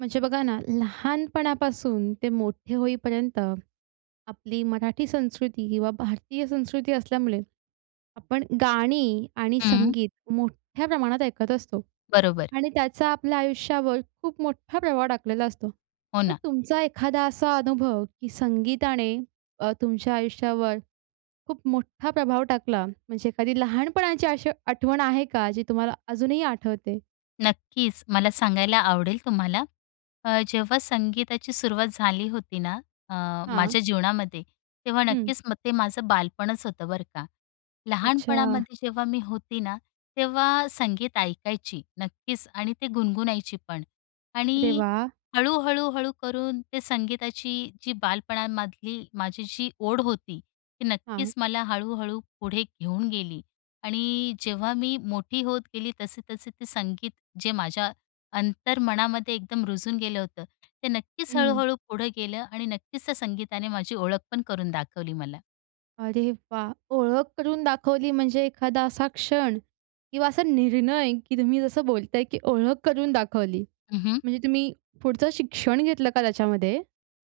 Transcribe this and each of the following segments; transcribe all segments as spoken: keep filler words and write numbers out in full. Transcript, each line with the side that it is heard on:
right: म्हणजे बघा ना, लहानपणापासून ते मोठे होईपर्यंत आपली मराठी संस्कृती किंवा भारतीय संस्कृती असल्यामुळे आपण गाणी आणि
left: हं.
right: संगीत मोठ्या प्रमाणात ऐकत असतो.
left: बरोबर.
right: आणि त्याचा आपल्या आयुष्यावर खूप मोठा प्रभाव टाकलेला असतो.
left: हो,
right: तर
left: ना.
right: तुमचा एखादा असा अनुभव की संगीताने अ, तुमच्या आयुष्यावर खूप मोठा प्रभाव टाकला? म्हणजे एखादी लहानपणाची अशी आठवण आहे का, जी तुम्हाला अजूनही आठवते?
left: नक्कीच. मला सांगायला आवडेल तुम्हाला. अ, जेव्हा संगीताची सुरुवात झाली होती ना, अ,
right: हां.
left: माझ्या जीवनामध्ये, तेव्हा
right: हं.
left: नक्कीच मग ते माझं बालपणच होतं बरं का.
right: अच्छा.
left: लहानपणामध्ये जेव्हा मी होती ना, तेव्हा संगीत ऐकायची, नक्कीच. आणि ते गुणगुणायची पण.
right: अरे
left: आणि
right: वाह!
left: हळू, हळू, हळू करून ते संगीताची जी बालपणामधली माझी जी ओढ होती, ती
right: हां.
left: नक्कीच मला हळू-हळू पुढे घेऊन गेली आणि जेव्हा मी मोठी होत गेली तसे-तसे ते संगीत जे माझ्या अंतर्मनामध्ये एकदम रुजून गेलं होतं. ते नक्कीच,
right: हं.
left: हळू-हळू पुढं गेलं आणि नक्कीच, त्या संगीताने माझी ओळख पण करून दाखवली मला.
right: अरे वाह! ओळख करून दाखवली, म्हणजे एखादा असा क्षण किंवा असा निर्णय, की तुम्ही जसं बोलताय, की ओळख करून दाखवली.
left: हं, हं.
right: म्हणजे तुम्ही पुढचं शिक्षण घेतलं का त्याच्यामध्ये?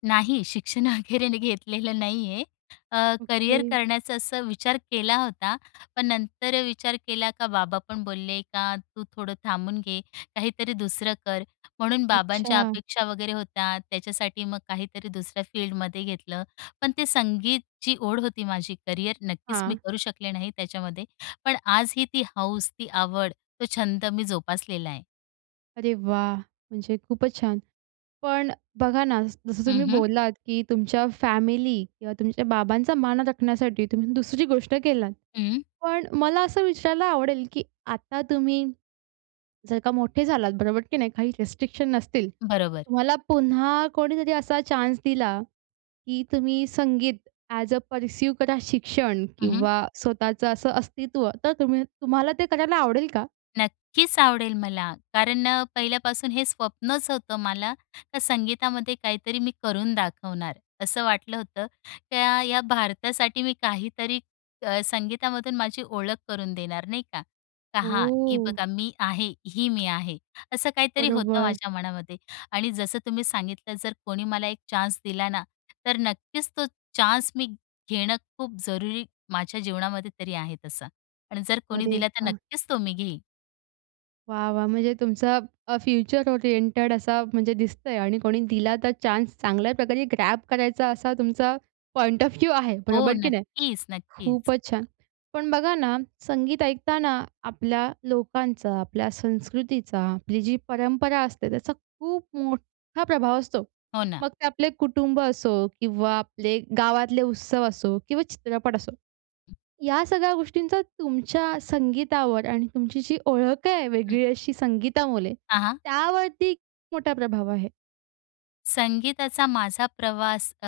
left: नाही, शिक्षण अगैरे घेतलेलं नाही आहे अ, करियर
right: ओके.
left: करण्याचा असं विचार केला होता पण नंतर विचार केला, का बाबा पण बोलले, का तू थोडं थांबून घे, काहीतरी दुसरं कर, म्हणून बाबांच्या
right: अच्छा.
left: अपेक्षा वगैरे होत्या त्याच्यासाठी मग काहीतरी दुसऱ्या फील्डमध्ये घेतलं. पण ते संगीतची ओढ होती माझी. करियर नक्कीच मी
right: हां.
left: करू शकले नाही त्याच्यामध्ये, पण आजही ती हौस, ती आवड, तो छंद मी जोपासलेला आहे.
right: अरे वाह! म्हणजे खूपच छान. पण बघा ना, जसं
left: हं,
right: तुम्ही
left: हं.
right: बोललात, की तुमच्या फॅमिली किंवा तुमच्या बाबांचा मान राखण्यासाठी तुम्ही दुसरी गोष्ट केलात.
left: हं.
right: पण मला असं विचारायला आवडेल, की आता तुम्ही जर का मोठे झालात बरोबर, की नाही काही रिस्ट्रिक्शन नसतील.
left: बरोबर.
right: तुम्हाला पुन्हा कोणीतरी असा चान्स दिला, की तुम्ही संगीत ॲज अ परसिव करा शिक्षण
left: हं, हं.
right: किंवा स्वतःचं असं अस्तित्व तर तुम्ही तुम्हाला ते करायला आवडेल का?
left: नक्कीच आवडेल मला. कारण अ, पहिल्यापासून हे स्वप्नच होतं मला तर संगीतामध्ये काहीतरी मी करून दाखवणार असं वाटलं होतं. त्या या भारतासाठी मी काहीतरी अ, संगीतामधून माझी ओळख करून देणार नाही का, का हां, ही
right: ओह!
left: बघा मी आहे, ही मी आहे. असं काहीतरी होतं
right: बरोबर.
left: माझ्या मनामध्ये. आणि जसं तुम्ही सांगितलं, जर कोणी मला एक चान्स दिला ना, तर नक्कीच तो चान्स मी घेणं खूप जरुरी माझ्या जीवनामध्ये तरी आहे तसं आणि जर कोणी
right: अरे
left: दिला तर
right: वाह!
left: नक्कीच तो मी घेईन.
right: वाह! वाह! म्हणजे तुमचं अ, फ्युचर ओरिएंटेड असं म्हणजे दिसतंय आणि कोणी दिला तर चान्स चांगल्या प्रकारे ग्रॅब करायचा असा तुमचा पॉइंट ऑफ व्ह्यू आहे,
left: हो,
right: बरोबर की नाही?
left: नक्कीच, नक्कीच.
right: खूपच छान! पण बघा ना, संगीत ऐकताना आपल्या लोकांचा, आपल्या संस्कृतीचा, आपली जी परंपरा असते त्याचा खूप मोठा प्रभाव असतो.
left: हो ना.
right: मग ते आपले कुटुंब असो किंवा आपले गावातले उत्सव असो किंवा चित्रपट असो, या सगळ्या गोष्टींचा तुमच्या संगीतावर आणि तुमची जी ओळख आहे
left: हं.
right: वेगळी अशी संगीतामुळे,
left: हां, हां.
right: त्यावरती मोठा प्रभाव आहे?
left: संगीताचा माझा प्रवास अ,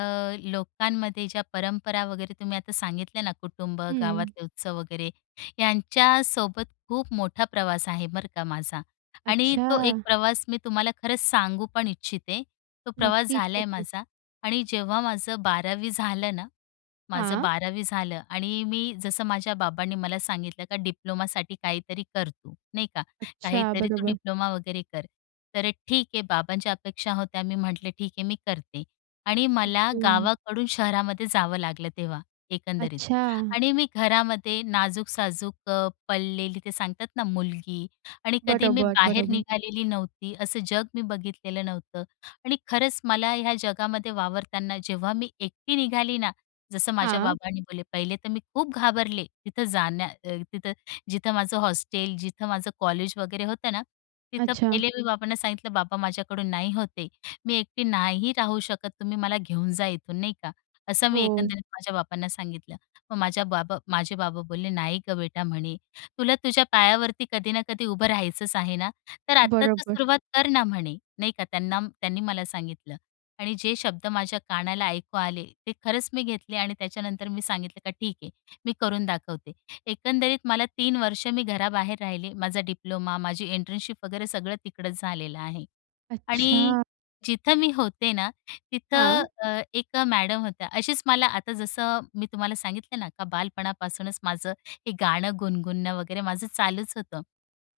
left: लोकांमध्ये ज्या परंपरा वगैरे तुम्ही आता सांगितल्या ना, कुटुंब,
right: हं.
left: गावातले उत्सव वगैरे यांच्यासोबत खूप मोठा प्रवास आहे बरं का माझा. आणि तो एक
right: अच्छा!
left: प्रवास मी तुम्हाला खरंच सांगू पण इच्छिते. तो प्रवास
right: नक्कीच,
left: झालाय आहे
right: नक्कीच.
left: माझा आणि जेव्हा माझं बारावी झालं ना माझं
right: हां.
left: बारावी झालं आणि मी जसं माझ्या बाबांनी मला सांगितलं का "डिप्लोमासाठी काहीतरी कर तू." नाही का?
right: अच्छा
left: "काहीतरी तू
right: बरोबर.
left: डिप्लोमा वगैरे कर." तर अ, ठीक आहे बाबांच्या अपेक्षा होत्या. मी म्हटलं, "ठीक आहे मी करते." आणि मला
right: ओके.
left: गावाकडून शहरामध्ये जावं लागलं तेव्हा, एकंदरीत.
right: अच्छा.
left: आणि मी घरामध्ये नाजूक-साजूक अ, पडलेली ते सांगतात ना, मुलगी आणि कधी मी
right: बरोबर,
left: बाहेर
right: बरोबर.
left: निघालेली नव्हती. असं जग मी बघितलेलं नव्हतं आणि खरंच मला ह्या जगामध्ये वावरताना जेव्हा मी एकटी निघाली ना, जसं माझे
right: हां.
left: बाबांनी बोलले. पहिले तर मी खूप घाबरले. तिथं जाण्या अ, तिथं जिथं माझं हॉस्टेल, जिथं माझं कॉलेज वगैरे होतं ना, तिथं
right: अच्छा.
left: पहिले मी बाबांना सांगितलं, "बाबा, माझ्याकडून नाही होत हे, मी एकटी नाही राहू शकत, तुम्ही मला घेऊन जा इथून." नाही का? असं मी
right: हो.
left: एकंदरीत माझ्या बाबांना सांगितलं. मग माझ्या बाबा माझे बाबा बोलले, "नाही गं बेटा," म्हणे, "तुला तुझ्या पायावरती कधी ना कधी उभं राहायचंच आहे ना? तर आता तर
right: बरोबर.
left: सुरुवात कर ना." म्हणे, नाही का, त्यांना त्यांनी मला सांगितलं. आणि जे शब्द माझ्या कानाला ऐकू आले ते खरंच मी घेतले आणि त्याच्यानंतर मी सांगितलं का "ठीक आहे, मी करून दाखवते." एकंदरीत मला तीन वर्ष मी घराबाहेर राहिले. माझा डिप्लोमा, माझी इंटर्नशिप वगैरे सगळं तिकडंच झालेलं आहे. आणि
right: अच्छा!
left: जिथं मी होते ना, तिथं
right: हां.
left: अ, एक मॅडम होत्या. अशीच मला आता जसं मी तुम्हाला सांगितलंय ना, का बालपणापासूनच माझं हे गाणं गुणगुणणं वगैरे माझं चालूच होतं.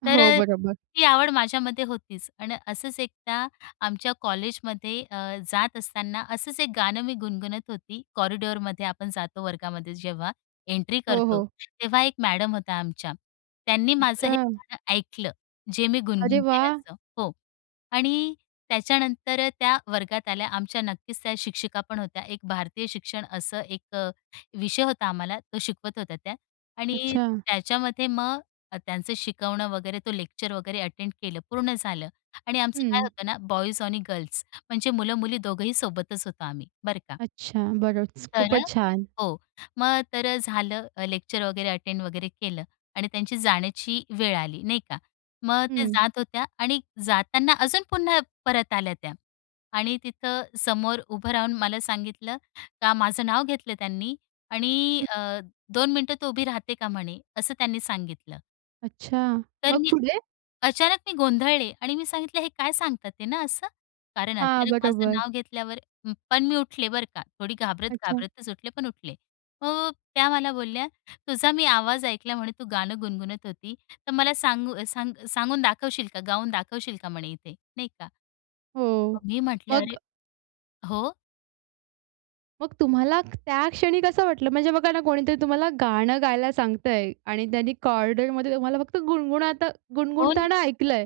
left: तर
right: हो,
left: अ,
right: बरोबर.
left: ती आवड माझ्यामध्ये होतीच. अन् असंच एकदा आमच्या कॉलेजमध्ये अ, जात असताना असंच एक गाणं मी गुणगुणत होती. कॉरिडोअरमध्ये आपण जातो वर्गामध्ये जेव्हा एन्ट्री
right: हो,
left: करतो
right: हो.
left: तेव्हा एक मॅडम होत्या आमच्या, त्यांनी माझं हे
right: अच्छा!
left: गाणं ऐकलं, जे मी
right: अरे
left: गुणगुणते
right: वाह!
left: असं हो. आणि त्याच्यानंतर त्या वर्गात आल्या. आमच्या नक्कीच त्या शिक्षिका पण होत्या. एक भारतीय शिक्षण असा एक अ, विषय होता आम्हाला, तो शिकवत होत्या त्या. आणि
right: अच्छा.
left: त्याच्यामध्ये मग त्यांचं शिकवणं वगैरे, तो लेक्चर वगैरे अटेंड केलं पूर्ण झालं आणि आमचं काय
right: हं.
left: होतं ना, बॉईज आणि गर्ल्स म्हणजे मुलं-मुली दोघंही सोबतच होतो आम्ही, बरं का
right: अच्छा, बरंच,
left: तर अ,
right: खूपच छान.
left: हो. मग तर अ, झालं लेक्चर वगैरे अटेंड वगैरे केलं आणि त्यांची जाण्याची वेळ आली, नाही का. मग त्या
right: हं.
left: जात होत्या आणि जाताना अजून पुन्हा परत आल्या त्या आणि तिथं समोर उभं राहून मला सांगितलं का, माझं नाव घेतलं त्यांनी आणि
right: हं.
left: अ, "दोन मिनिटं तू उभी राहते का?" म्हणे असं त्यांनी सांगितलं.
right: अच्छा.
left: तर
right: मग
left: मी
right: पुढे?
left: अचानक मी गोंधळले आणि मी सांगीतलं, हे काय सांगतात आहे ना असं? कारण
right: हां,
left: अचानक माझं
right: बरोबर.
left: नाव घेतल्यावर. हं. पण मी उठले, बरं का. थोडी
right: अच्छा.
left: घाबरत-घाबरतच उठले, पण उठले. अ, त्या मला बोलल्या, “तुझा मी आवाज ऐकला म्हणे. तू गाणं गुणगुणत होती. तर मला सांगू सांग सांगून दाखवशील का? गाऊन दाखवशील का म्हणे इथे?” नाही का.
right: हो.
left: मी म्हटलं, “अरे
right: मग
left: "हो.
right: मग तुम्हाला त्या क्षणी कसं वाटलं? म्हणजे बघा ना, कोणीतरी तुम्हाला गाणं गायला सांगतंय आणि त्यांनी कॉरिडॉरमध्ये तुम्हाला फक्त गुणगुणाता
left: कोण?
right: गुणगुणताना ऐकलंय.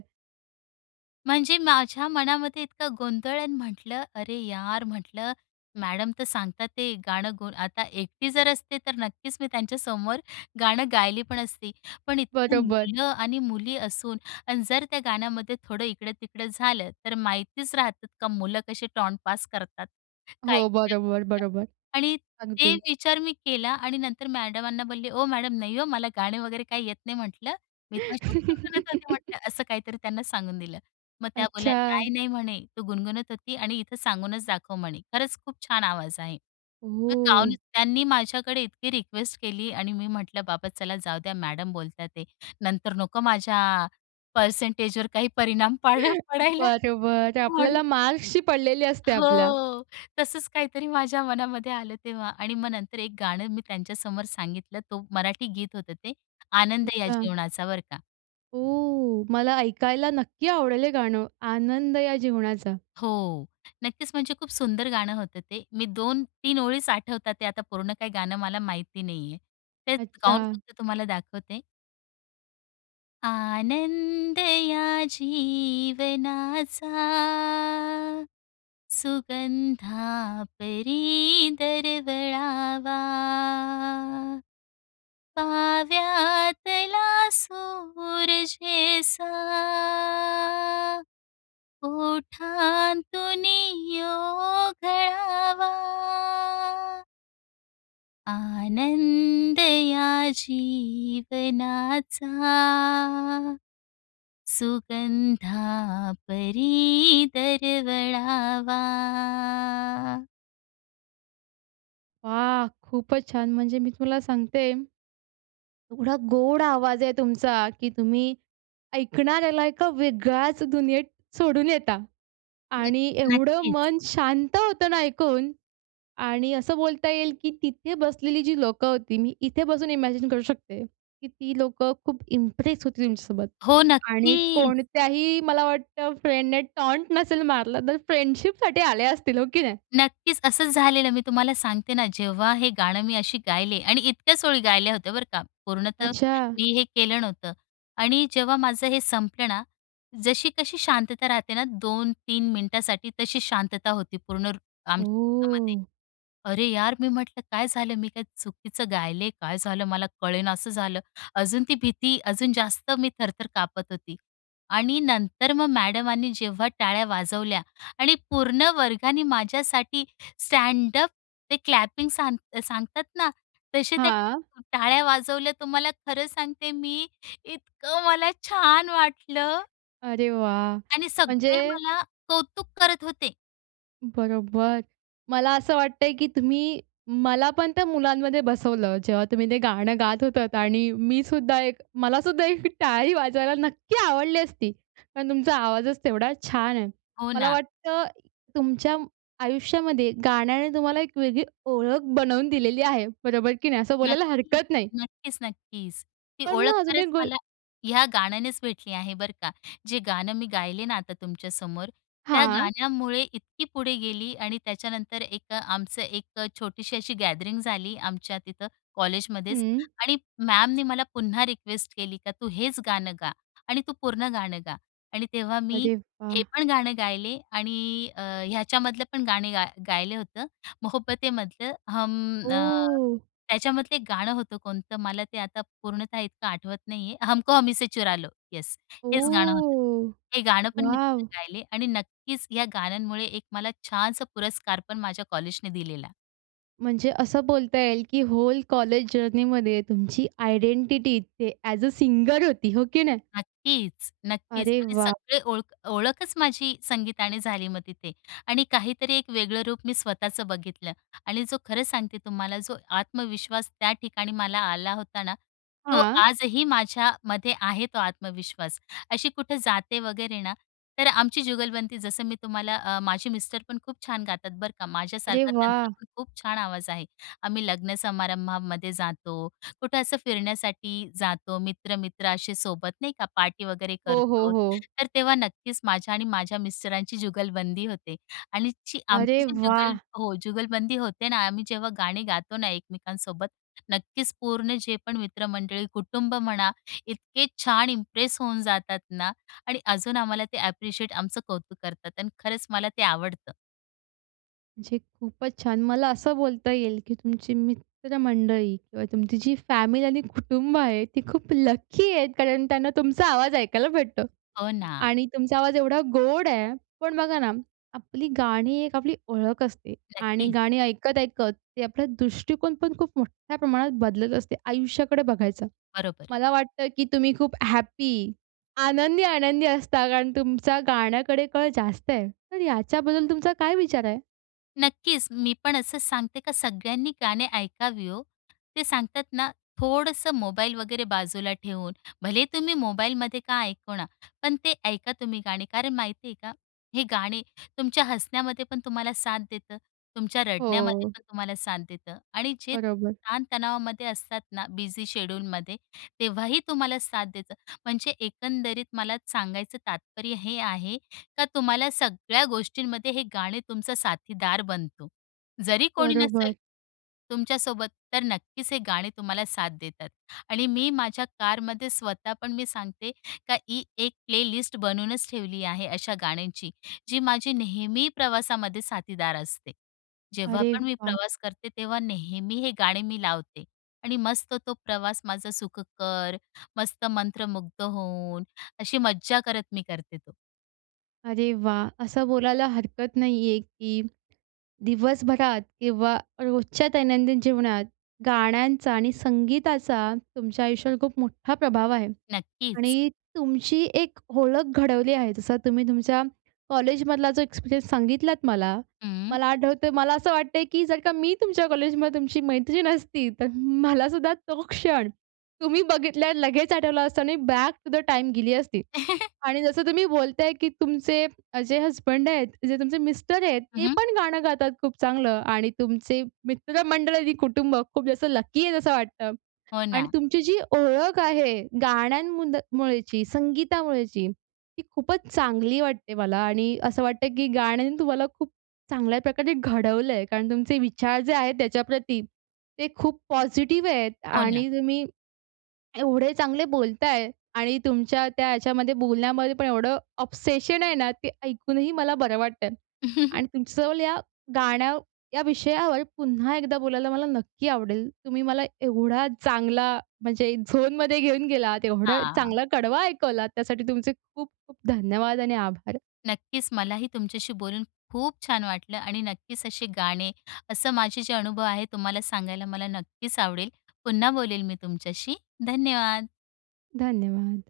left: म्हणजे माझ्या मनामध्ये इतका गोंधळ आणि म्हटलं, "अरे यार!" म्हटलं मॅडम तर सांगतात आहे. गाणं गु आता एकटी जर असते, तर नक्कीच मी त्यांच्यासमोर गाणं गायले पण असते. पण इतकी
right: बरोबर.
left: मुलं आणि मुली असून आणि जर त्या गाण्यामध्ये थोडं इकडं-तिकडं झालं, तर माहितीच राहतंत का मुलं कशी टॉण्ट पास करतात, काय,
right: हो,
left: काय
right: बरोबर,
left: बोलतात.
right: बरोबर.
left: आणि ते
right: अगदी.
left: विचार मी केला आणि नंतर मॅडमांना बोलले, "ओ, मॅडम नाही हो, मला गाणे वगैरे काही येत नाही" म्हंटलं, "मी तशीच गुणगुणत होती" म्हटलं. असं काहीतरी त्यांना सांगून दिलं. मग त्या बोलल्या,
right: अच्छा.
left: "नाही, नाही" म्हणे, "तू गुणगुणत होती आणि इथं सांगूनच दाखव" म्हणे, "खरंच खूप छान आवाज आहे." मग गाऊन
right: ओह!
left: त्यांनी माझ्याकडे इतकी रिक्वेस्ट केली आणि मी म्हटलं बाबा चला जाऊ द्या मॅडम बोलता आहेत. नंतर नको माझ्या परसेंटेजवर काही परिणाम पाड पडायला
right: बरं, बरं.
left: म्हणून
right: आपल्याला मार्क्सशी पडलेली असते आपल्या.
left: हो. तसंच काहीतरी माझ्या मनामध्ये आलं तेव्हा आणि मग नंतर एक गाणं मी त्यांच्यासमोर सांगितलं. तो मराठी गीत होतं ते, "आनंद या
right: अच्छा.
left: जीवनाचा" बरं का.
right: ओ, मला ऐकायला नक्की आवडेल हे गाणं, "आनंद या जीवनाचा."
left: हो, नक्कीच म्हणजे खूप सुंदर गाणं होतं ते. मी दोन तीन ओळीचं आठवतात आहे, आता पूर्ण काही गाणं मला माहिती नाहीये. ते गाऊन
right: अच्छा.
left: फक्त तुम्हाला दाखवते. आनंद या जीवनाचा, सुगंधा परी दरवळावा. काव्यातला सुर जेसा ओठांतुनी ओघळावा आनंद या जीवनाचा, सुगंधा परी दरवळावा.
right: वा! खूपच छान म्हणजे मी तुला सांगते एवढा गोड आवाज आहे तुमचा, की तुम्ही ऐकणाऱ्याला एका वेगळ्याच दुनियेत सोडून येता.
left: अं,
right: आणि एवढं
left: नक्कीच.
right: मन शांत होतं ना ऐकून. आणि असं बोलता येईल, की तिथे बसलेली जी लोकं होती, मी इथे बसून इमॅजिन करू शकते, की ती लोकं खूप इम्प्रेस होती तुमच्यासोबत
left: हो,
right: आणि
left: नक्कीच.
right: कोणत्याही मला वाटतं फ्रेंडने टॉन्ट नसेल मारलं, तर फ्रेंडशिपसाठी आले असतील, हो की नाही?
left: नक्कीच असंच झालेलं मी तुम्हाला सांगते ना, जेव्हा हे गाणं मी अशी गायले आणि इतक्याच ओळी गायल्या होत्या, बरं का, पूर्णतः
right: अच्छा.
left: मी हे केलं नव्हतं. आणि जेव्हा माझं हे संपलं ना, जशी कशी शांतता राहते ना दोन तीन मिनिटासाठी, तशी शांतता होती पूर्ण [unintelligible] आमच्यातामध्ये.
right: ओह.
left: "अरे यार," मी म्हटलं, "काय झालं? मी काय चुकीचं गायले? काय झालं," मला कळेनासं झालं. अजून ती भीती अजून जास्त मी थर-थर कापत होती. आणि नंतर मग मॅडमानी जेव्हा टाळ्या वाजवल्या आणि पूर्ण वर्गाने माझ्यासाठी स्टँडअप ते क्लॅपिंग सांग सांगतात ना, तसे त्या
right: हां.
left: टाळ्या वाजवल्या तुम्हाला खरं सांगते, मी इतकं मला छान वाटलं.
right: अरे वाह!
left: आणि सगळे
right: म्हणजे
left: मला कौतुक करत होते.
right: बरोबर. मला असं वाटतंय, की तुम्ही मला पण त्या मुलांमध्ये बसवलं. जेव्हा तुम्ही ते गाणं गात होतात आणि मी सुद्धा एक मला सुद्धा एक टाळी वाजवायला नक्की आवडली असती. पण तुमचा आवाजच तेवढा छान आहे.
left: हो
right: मला
left: ना.
right: वाटतं तुमच्या आयुष्यामध्ये गाण्याने तुम्हाला एक वेगळी ओळख बनवून दिलेली आहे. बरोबर की नाही? असं बोलायला
left: नक्कीच,
right: हरकत नाही.
left: नक्कीच, नक्कीच. ती
right: पण
left: ओळख
right: मग अजून
left: खरंच
right: एक गो
left: मला ह्या गाण्यानेच भेटली आहे, बरं का. जे गाणं मी गायले ना आता तुमच्यासमोर, त्या
right: हां.
left: गाण्यामुळे इतकी पुढे गेली आणि त्याच्यानंतर एक आमचं एक छोटीशी अशी गॅदरिंग झाली, आमच्या तिथं कॉलेजमध्येच
right: हं.
left: आणि मॅमनी मला पुन्हा रिक्वेस्ट केली का तू हेच गाणं गा आणि तू पूर्ण गाणं गा. आणि तेव्हा मी
right: अरे
left: हे
right: वाह!
left: पण गाणं गायले आणि अ, ह्याच्यामधलं पण गाणे गा गायले होतं, "मोहब्बतेमधलं", हम अ,
right: ओह!
left: त्याच्यामधलं एक गाणं होतं, कोणतं? मला ते आता पूर्णतः इतकं आठवत नाही आहे. हमको हमी से चुरालो, येस. हेच गाणं होतं.
right: ओह!
left: हे गाणं पण मी
right: वॉव!
left: तिथं गायले आणि नक्कीच या गाण्यांमुळे एक मला छानसा पुरस्कार पण माझ्या कॉलेजने दिलेला.
right: म्हणजे असं बोलता येईल, की होल कॉलेज जर्नीमध्ये तुमची आयडेंटिटी इथे ॲज अ सिंगर होती, हो की नाही?
left: नक्कीच, नक्कीच.
right: अरे
left: आणि
right: वाह!
left: सगळी ओळख ओळखच माझी संगीतानेच झाली मग तिथे. आणि काहीतरी एक वेगळं रूप मी स्वतःचं बघितलं. आणि जो खरं सांगते तुम्हाला, जो आत्मविश्वास त्या ठिकाणी मला आला होता ना, तो
right: हां.
left: आजही माझ्यामध्ये आहे तो आत्मविश्वास. अशी कुठं जाते वगैरे ना, तर आमची जुगलबंदी, जसं मी तुम्हाला अ, माझे मिस्टर पण खूप छान गातात बरं का.
right: अरे
left: माझ्यासारखाच त्यांचा
right: वा!
left: पण खूप छान आवाज आहे. आम्ही लग्न समारंभामध्ये जातो, कुठे असं फिरण्यासाठी जातो, मित्र-मित्र असे सोबत नाही का, पार्टी वगैरे
right: हो, हो,
left: करतो,
right: हो.
left: तर तेव्हा नक्कीच माझी आणि माझ्या मिस्टरांची जुगलबंदी होते. आणि ची आमची
right: अरे
left: जी
right: व्वा!
left: जुगल हो. जुगलबंदी होते ना, आम्ही जेव्हा गाणी गातो ना, एकमेकांसोबत, नक्कीच पूर्ण जे पण मित्रमंडळी, कुटुंब म्हणा, इतके छान इम्प्रेस होऊन जातात ना. आणि अजून आम्हाला ते ॲप्रिशिएट आमचं कौतुक करतात आणि खरंच मला ते आवडतं.
right: म्हणजे खूपच छान. मला असं बोलता येईल, की तुमची मित्रमंडळी किंवा तुमची जी फॅमिली आणि कुटुंब आहे, ती खूप लकी आहेत, कारण त्यांना तुमचा आवाज ऐकायला भेटतो
left: हो, ना.
right: आणि तुमचा आवाज एवढा गोड आहे. पण बघा ना, आपली गाणी एक आपली ओळख असते आणि
left: नक्कीच.
right: गाणी ऐकत-ऐकत ते आपला दृष्टिकोन पण, खूप मोठ्या प्रमाणात बदलत असते आयुष्याकडे बघायचा.
left: बरोबर.
right: मला वाटतं की तुम्ही खूप हॅपी, आनंदी-आनंदी असता, कारण तुमचा गाण्याकडे कल जास्त आहे. तर याच्याबद्दल तुमचा काय विचार आहे?
left: नक्कीच. मी पण असं सांगते का, सगळ्यांनी गाणे ऐकावे, हो. ते सांगतात ना, थोडंसं मोबाईल वगैरे बाजूला ठेवून, भले तुम्ही मोबाईलमध्ये का ऐकू ना, पण ते ऐका तुम्ही गाणे. कारण माहिती आहे का? हे गाणे तुमच्या हसण्यामध्ये पण तुम्हाला साथ देतं, तुमच्या रडण्यामध्ये
right: हो.
left: पण तुम्हाला साथ देतं आणि जे
right: बरोबर.
left: ताणतणावामध्ये असतात ना, बिझी शेड्यूलमध्ये, तेव्हा ही तुम्हाला साथ देतं. म्हणजे एकंदरीत मला सांगायचं तात्पर्य हे आहे का तुम्हाला सगळ्या गोष्टींमध्ये हे गाणे तुमचं साथीदार बनतो. जरी कोणी नसेल
right: बरोबर.
left: तुमच्यासोबत, तर नक्कीच हे गाणे तुम्हाला साथ देतात. आणि मी माझ्या कारमध्ये स्वतः पण सांगते का, ही एक प्लेलिस्ट बनवूनच ठेवली आहे अशा गाण्यांची, जी माझी नेहमी प्रवासामध्ये साथीदार असते. जेव्हा
right: अरे
left: पण मी
right: वाह!
left: प्रवास करते, तेव्हा नेहमी हे गाणे मी लावते आणि मस्त तो प्रवास माझा सुखकर, मस्त मंत्रमुग्ध होऊन, अशी मज्जा करत मी करते तो.
right: अरे वाह! असं बोलायला हरकत नाही आहे की दिवसभरात किंवा रोजच्या दैनंदिन जीवनात गाण्यांचा आणि संगीताचा, तुमच्या आयुष्यावर खूप मोठा प्रभाव आहे
left: नक्कीच.
right: आणि तुमची एक ओळख घडवली आहे. जसं तुम्ही तुमच्या कॉलेजमधला जो एक्सपिरियन्स सांगितलात मला.
left: हं.
right: मला आठवतं मला असं वाटतं आहे, की जर का मी तुमच्या कॉलेजमध्ये तुमची मैत्रीण असती, तर मलासुद्धा तो क्षण तुम्ही बघितल्या लगेच आठवला असता आणि बॅक टू द टाईम गेली असती. आणि जसं तुम्ही बोलत आहे की तुमचे जे हसबंड आहेत, जे तुमचे मिस्टर आहेत, ते
left: हं.
right: पण गाणं गातात खूप चांगलं आणि तुमचे मित्रमंडळ आणि कुटुंब खूप जास्त लकी आहे असं वाटतं.
left: हो
right: आणि
left: ना.
right: तुमची जी ओळख आहे गाण्यांमुळेची, संगीतामुळेची, ती खूपच चांगली वाटते मला आणि असं वाटतं की गाण्याने तुम्हाला खूप चांगल्या प्रकारे घडवलं आहे. कारण तुमचे विचार जे आहेत त्याच्याप्रती ते खूप पॉझिटिव्ह आहेत
left: हो ना.
right: आणि तुम्ही एवढे चांगले बोलत आहे आणि तुमच्या त्या याच्या बोलण्यात पण एवढं ऑब्सेशन आहे ना, ते ऐकून ही मला बरं वाटतं. आणि तुमच्याजवळ या गाण्या या विषयावर पुन्हा एकदा बोलायला मला नक्की आवडेल. तुम्ही मला एवढा चांगला म्हणजे झोनमध्ये घेऊन गेलात, एवढा
left: हां.
right: चांगला कडवा ऐकवलात, त्यासाठी तुमचे खूप खूप धन्यवाद आणि आभार.
left: नक्कीच. मला ही तुमच्याशी बोलून खूप छान वाटलं. आणि नक्कीच असे गाणे, असं माझे जे अनुभव आहेत, तुम्हाला सांगायला मला नक्कीच आवडेल. पुन्हा बोलेन मी तुमच्याशी. धन्यवाद.
right: धन्यवाद.